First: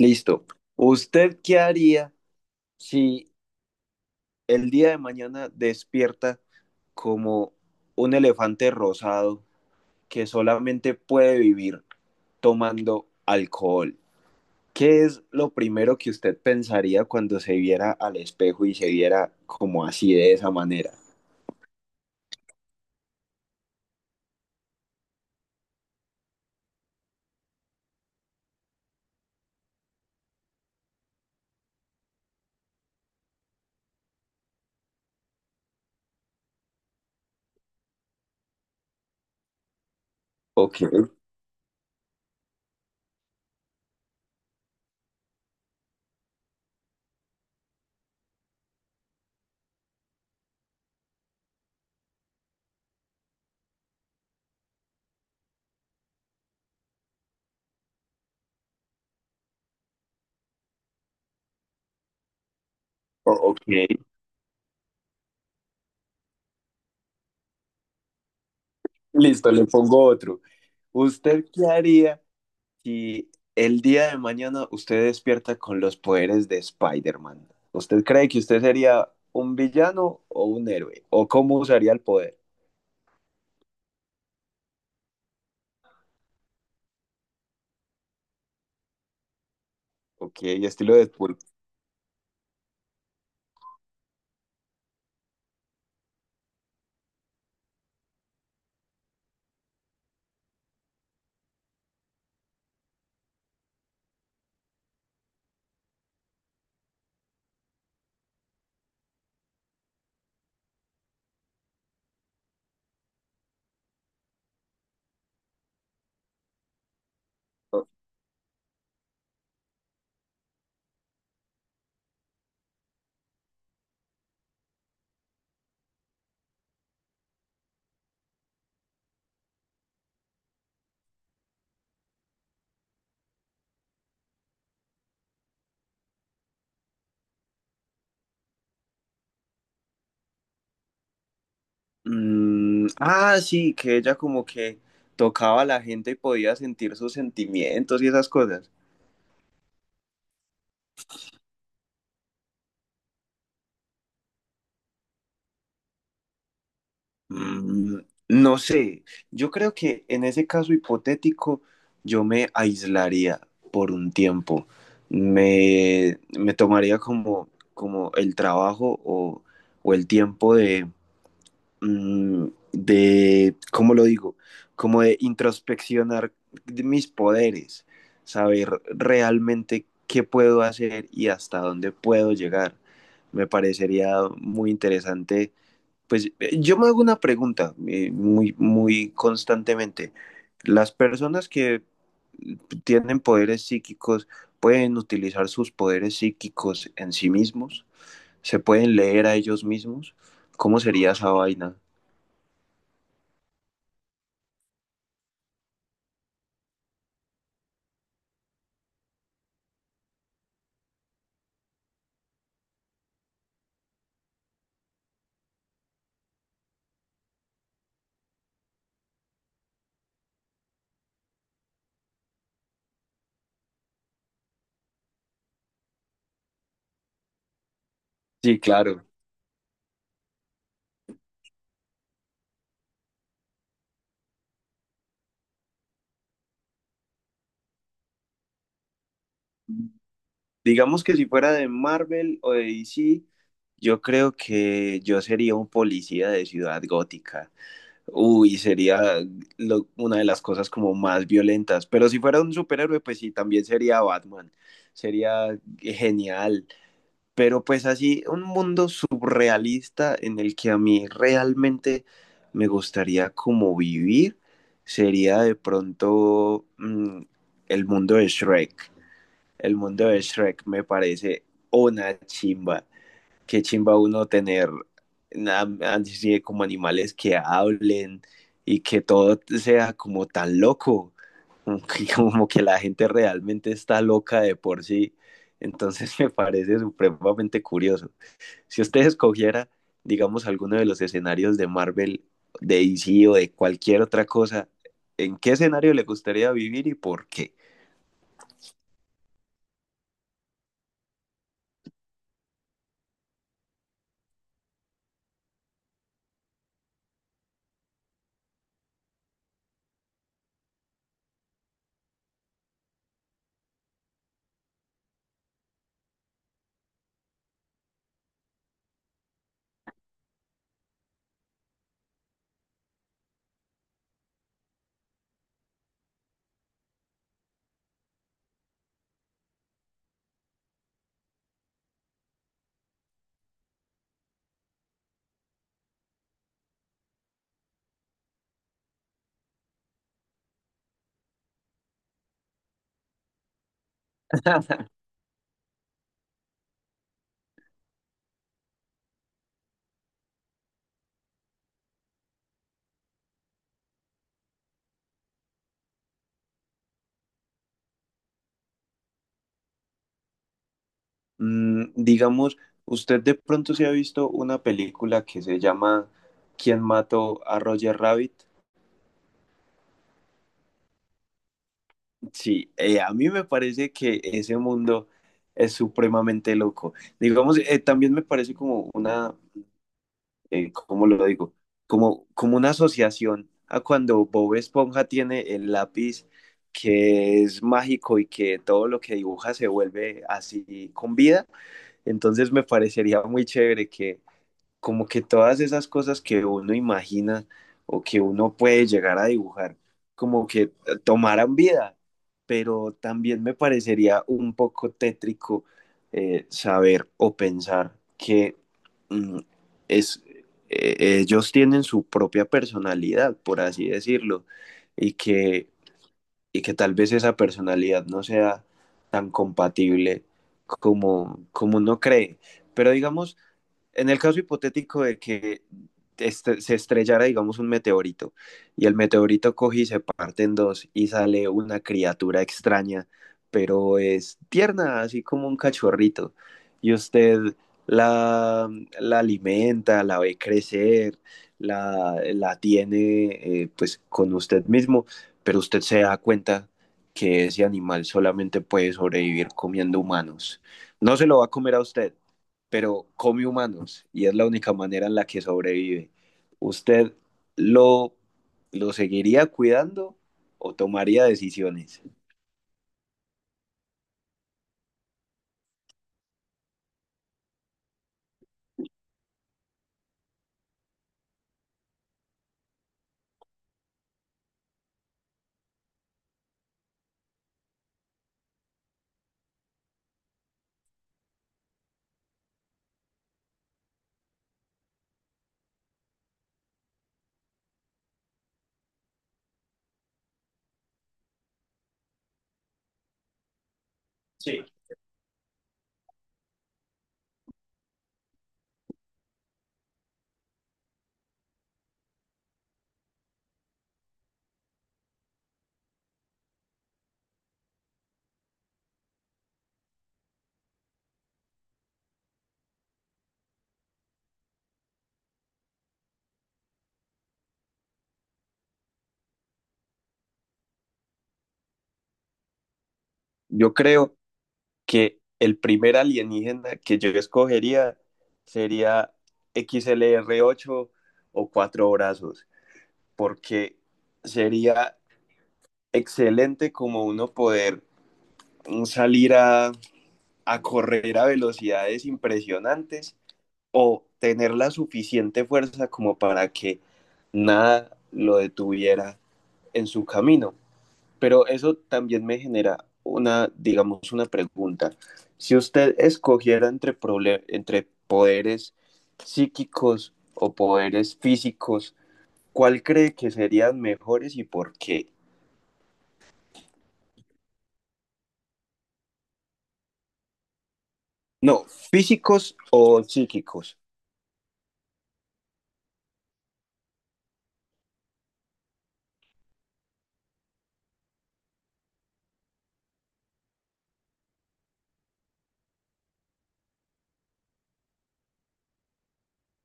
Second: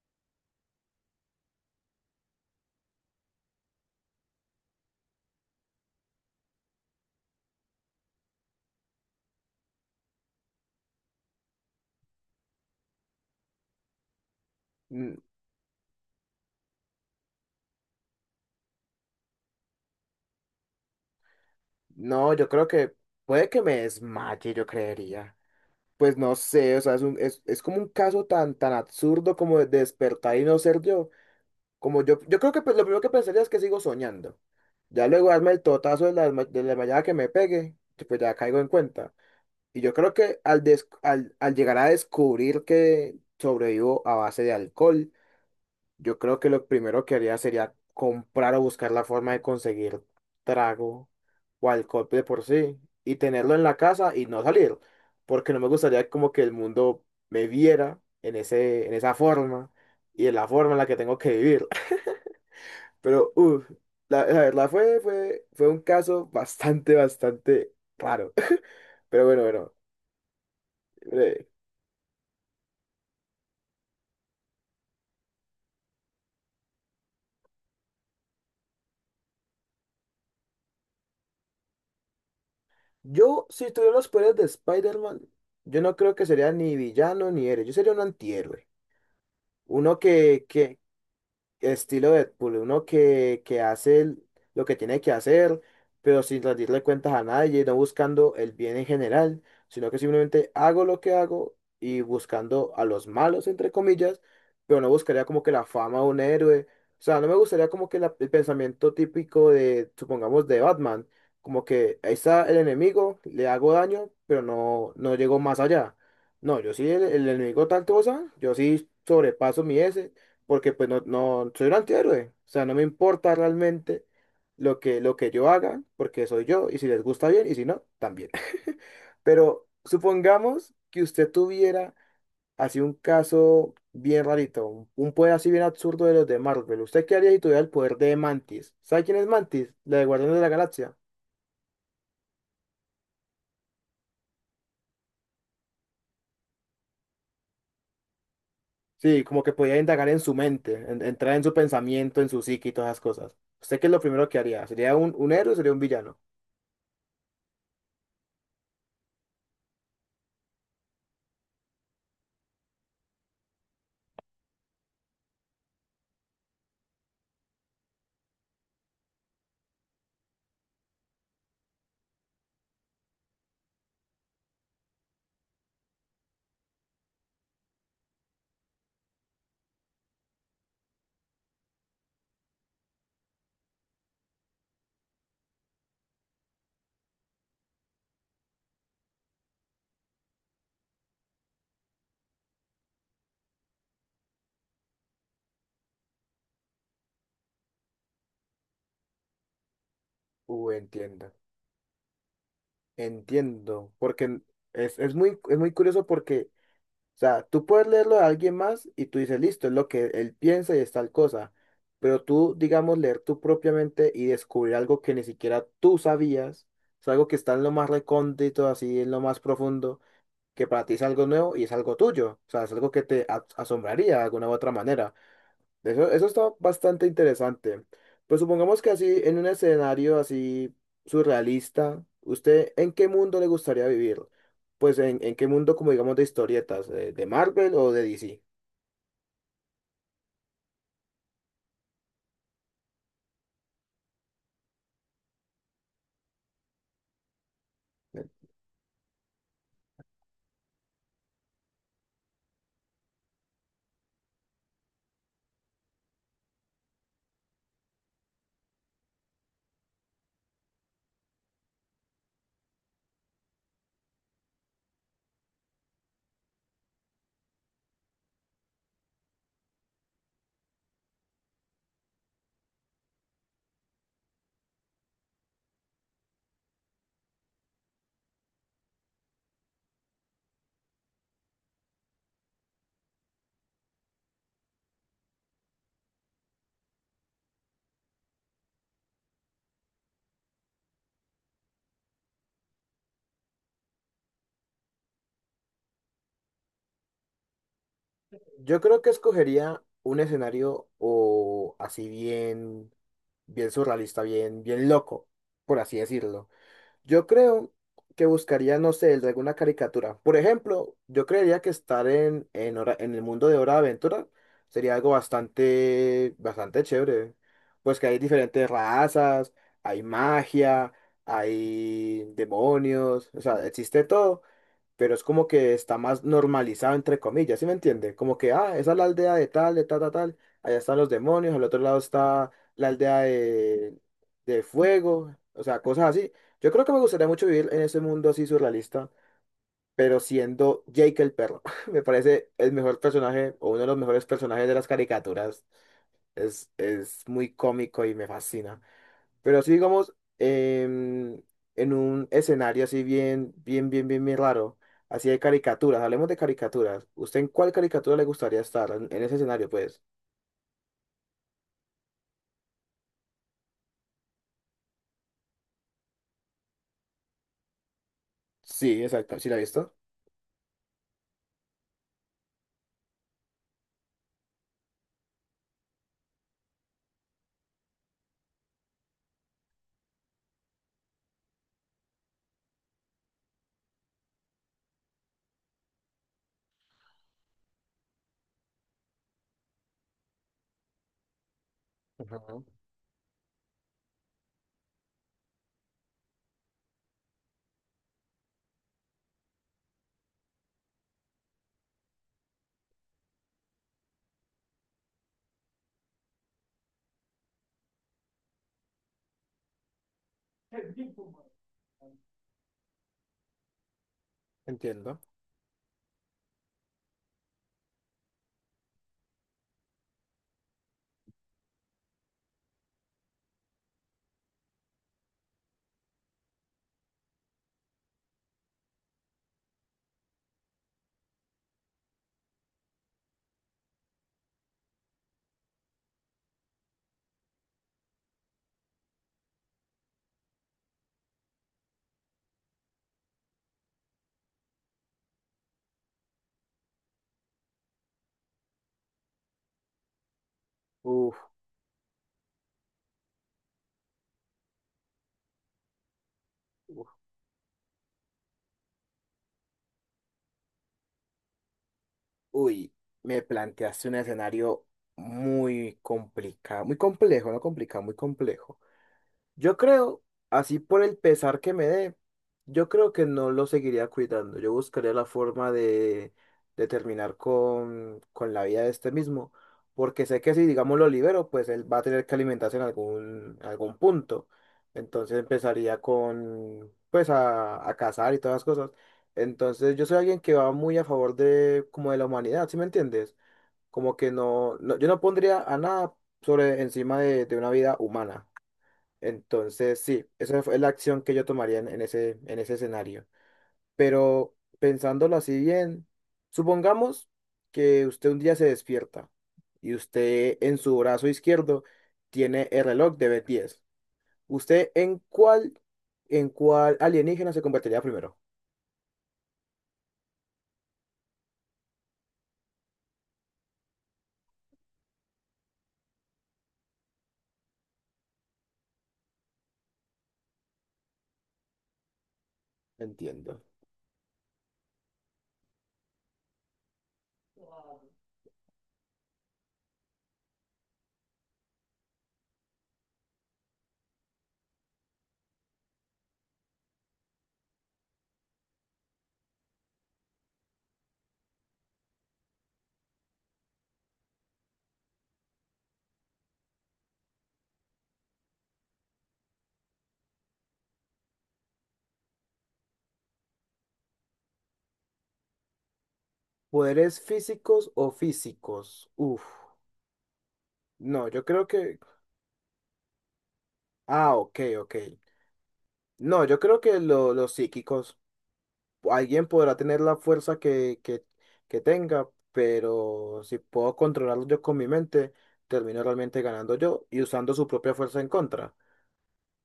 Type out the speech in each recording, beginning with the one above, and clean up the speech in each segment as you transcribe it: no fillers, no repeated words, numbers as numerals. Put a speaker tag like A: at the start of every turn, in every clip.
A: Listo. ¿Usted qué haría si el día de mañana despierta como un elefante rosado que solamente puede vivir tomando alcohol? ¿Qué
B: Mm,
A: es lo primero que usted pensaría cuando se viera al espejo y se viera como así de esa manera?
B: no, yo creo que puede que me desmaye, yo creería. Pues no sé, o sea, es como un caso tan absurdo como de despertar y no ser yo. Como yo creo que pues, lo primero que pensaría es que sigo soñando. Ya luego darme el totazo de de la desmayada que me pegue, que, pues ya caigo en cuenta. Y yo creo que
A: Ok,
B: al llegar a descubrir que sobrevivo a base de alcohol, yo creo que lo primero que haría sería comprar o buscar la forma de conseguir trago o alcohol de por sí y tenerlo en la casa y no salir, porque no me gustaría como que el mundo me viera en en esa forma y en la forma en la que tengo que vivir. Pero,
A: ok.
B: uff, la verdad fue un caso bastante raro. Pero
A: Listo, le
B: bueno.
A: pongo otro. ¿Usted
B: eh,
A: qué haría si el día de mañana usted despierta con los poderes de Spider-Man? ¿Usted cree que usted sería un villano o un héroe? ¿O cómo usaría el poder?
B: Yo, si tuviera los poderes de Spider-Man, yo no creo que sería ni villano ni héroe, yo sería un antihéroe. Uno
A: Ok,
B: que, que
A: estilo Deadpool.
B: estilo Deadpool, uno que lo que tiene que hacer, pero sin rendirle cuentas a nadie, no buscando el bien en general, sino que simplemente hago lo que hago y buscando a los malos, entre comillas, pero no buscaría como que la fama de un héroe. O sea, no me gustaría como que el pensamiento típico de, supongamos, de Batman, como que ahí está el enemigo, le hago daño, pero no, no llego más allá. No, yo sí, el enemigo tal cosa, yo sí sobrepaso mi S porque pues no, no soy un antihéroe. O sea, no me importa realmente lo que yo haga, porque soy yo, y si les gusta bien, y si no, también. Pero supongamos que usted tuviera así un caso bien rarito, un poder así bien absurdo de los de Marvel. ¿Usted qué haría si tuviera el poder de Mantis? ¿Sabe quién es Mantis? La de Guardianes de la Galaxia.
A: Mm, ah, sí, que ella como que tocaba a la gente y podía sentir sus sentimientos y esas cosas.
B: Sí, como que podía indagar en su mente, entrar en su pensamiento, en su psique y todas esas cosas. ¿Usted qué es lo primero que haría? ¿Sería un héroe o sería un villano?
A: Mm, no sé, yo creo que en ese caso hipotético yo me aislaría por un tiempo. Me tomaría como el trabajo o el tiempo mm, ¿cómo lo digo? Como de introspeccionar de mis poderes, saber realmente qué puedo hacer y hasta dónde puedo llegar. Me parecería muy interesante pues yo me hago una pregunta muy, muy constantemente. Las personas que tienen poderes psíquicos pueden utilizar sus poderes psíquicos en sí mismos, se pueden leer a ellos mismos. ¿Cómo sería esa
B: Entiendo.
A: vaina?
B: Entiendo, porque es muy curioso porque, o sea, tú puedes leerlo de alguien más y tú dices, listo, es lo que él piensa y es tal cosa, pero tú, digamos, leer tú propiamente y descubrir algo que ni siquiera tú sabías, es algo que está en lo más recóndito, así, en lo más profundo, que para ti es algo nuevo y es algo tuyo, o sea, es algo que te asombraría de alguna u otra manera. Eso está bastante interesante. Pues
A: Sí,
B: supongamos que
A: claro.
B: así, en un escenario así surrealista, ¿usted en qué mundo le gustaría vivir? Pues en qué mundo, como digamos, de historietas, de Marvel o de DC.
A: Digamos que si fuera de Marvel o de DC, yo creo que yo sería un policía de Ciudad Gótica. Uy, sería una de las cosas como más violentas. Pero si fuera un superhéroe, pues sí, también sería Batman. Sería genial. Pero pues así, un mundo surrealista en el que a mí realmente me gustaría como vivir, sería de pronto el mundo de Shrek. El mundo de Shrek me parece una chimba qué chimba uno tener nada así como animales que hablen y que todo sea como tan loco, como que como que la gente realmente está loca de por sí. Entonces me parece supremamente curioso. Si usted escogiera, digamos, alguno de los escenarios de Marvel, de DC o de cualquier otra cosa, ¿en qué escenario le gustaría vivir y por qué?
B: Yo creo que escogería un escenario o así bien, bien surrealista, bien loco, por así decirlo. Yo creo que buscaría, no sé, el de alguna caricatura. Por ejemplo, yo creería que estar en el mundo de Hora de Aventura sería algo bastante chévere. Pues que hay diferentes razas, hay magia, hay demonios, o sea, existe todo pero es como que está más normalizado, entre comillas, ¿sí me entiende? Como que, ah, esa es la aldea de tal, allá están los demonios, al otro lado está la aldea de fuego, o sea, cosas así. Yo creo que me gustaría mucho vivir en ese mundo así surrealista, pero siendo Jake el perro, me parece el mejor personaje o uno de los mejores personajes de las caricaturas. Es muy cómico y me fascina. Pero así digamos, en un escenario así bien raro, así de caricaturas, hablemos de caricaturas. ¿Usted en cuál caricatura le gustaría estar? En ese escenario, pues.
A: Digamos, usted de pronto se ha visto una película que se llama ¿Quién mató a Roger Rabbit?
B: Sí, exacto, ¿sí la ha visto?
A: Sí, a mí me parece que ese mundo es supremamente loco. Digamos, también me parece como una, ¿cómo lo digo? Como una asociación a cuando Bob Esponja tiene el lápiz que es mágico y que todo lo que dibuja se vuelve así con vida. Entonces
B: Ujú,
A: me parecería muy chévere que como que todas esas cosas que uno imagina o que uno puede llegar a dibujar, como que tomaran vida, pero también me parecería un poco tétrico saber o pensar que mm, es, ellos tienen su propia personalidad, por así decirlo, y
B: entiendo.
A: que, y que tal vez esa personalidad no sea tan compatible como uno cree. Pero digamos, en el caso hipotético de que se estrellara, digamos, un meteorito y el meteorito coge y se parte en dos y sale una criatura extraña, pero es tierna, así como un cachorrito, y usted la, la alimenta, la ve crecer, la tiene pues con usted mismo, pero usted se da cuenta que ese animal solamente puede sobrevivir comiendo humanos. No se
B: Uf,
A: lo va a comer a usted, pero come humanos y es la única manera en la que sobrevive.
B: uf,
A: ¿Usted lo, lo seguiría cuidando o tomaría decisiones?
B: uy, me planteaste un escenario muy complicado, muy complejo, no complicado, muy complejo. Yo creo, así por el pesar que me dé, yo creo que no lo seguiría cuidando. Yo buscaría la forma de terminar con la vida de este mismo. Porque sé que si, digamos, lo libero, pues él va a tener que alimentarse en algún punto. Entonces empezaría con, pues, a cazar y todas las cosas. Entonces yo soy alguien que va muy a favor de, como de la humanidad, ¿sí me entiendes? Como que
A: Sí.
B: yo no pondría a nada sobre encima de una vida humana. Entonces, sí, esa fue la acción que yo tomaría en ese escenario. Pero pensándolo así bien, supongamos que usted un día se despierta y usted en su brazo izquierdo tiene el reloj de B10. ¿Usted en cuál alienígena se convertiría primero?
A: Yo creo que el primer alienígena que yo escogería sería XLR8 o cuatro brazos,
B: Entiendo.
A: porque sería excelente como uno poder salir a correr a velocidades impresionantes o tener la suficiente fuerza como para que nada lo detuviera en su camino. Pero eso también me genera una, digamos, una pregunta. Si usted escogiera entre poderes psíquicos o poderes físicos, ¿cuál cree que serían mejores y por qué?
B: ¿Poderes físicos o físicos? Uf. No, yo
A: No,
B: creo que...
A: físicos o psíquicos.
B: Ah, ok, ok. No, yo creo que los psíquicos, alguien podrá tener la fuerza que tenga, pero si puedo controlarlo yo con mi mente, termino realmente ganando yo y usando su propia fuerza en contra.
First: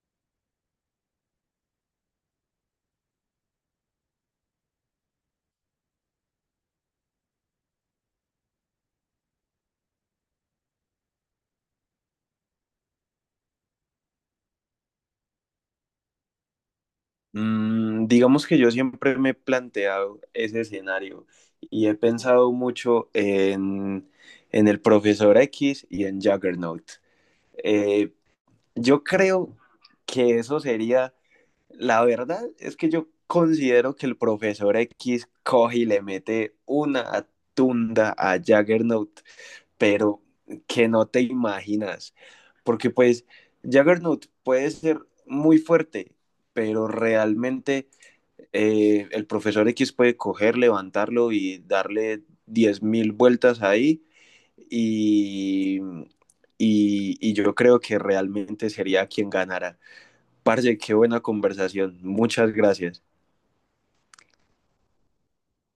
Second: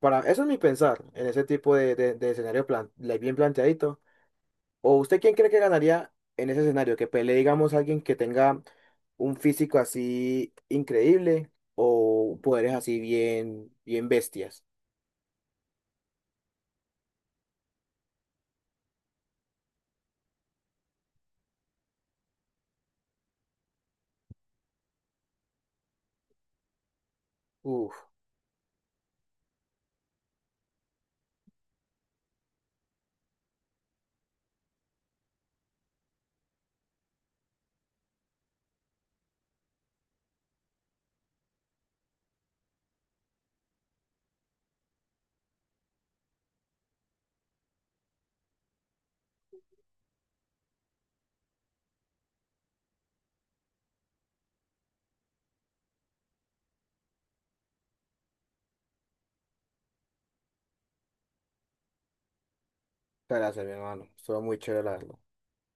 B: Para, eso es mi pensar en ese tipo de, de escenario plan, le- bien planteadito. ¿O usted quién cree que ganaría en ese escenario? ¿Que pelee, digamos, alguien que tenga un físico así increíble o poderes así bien bestias?
A: Digamos que yo siempre me he planteado ese escenario y he pensado mucho en el profesor X y en Juggernaut.
B: Uf.
A: Eh, yo creo que eso sería, la verdad es que yo considero que el profesor X coge y le mete una tunda a Juggernaut, pero que no te imaginas, porque pues Juggernaut puede ser muy fuerte, pero realmente el profesor X puede coger, levantarlo y darle 10.000 vueltas ahí y, yo creo que realmente sería quien ganara. Parce, qué buena conversación. Muchas gracias.
B: Muchas gracias, mi hermano. Estuvo muy chévere la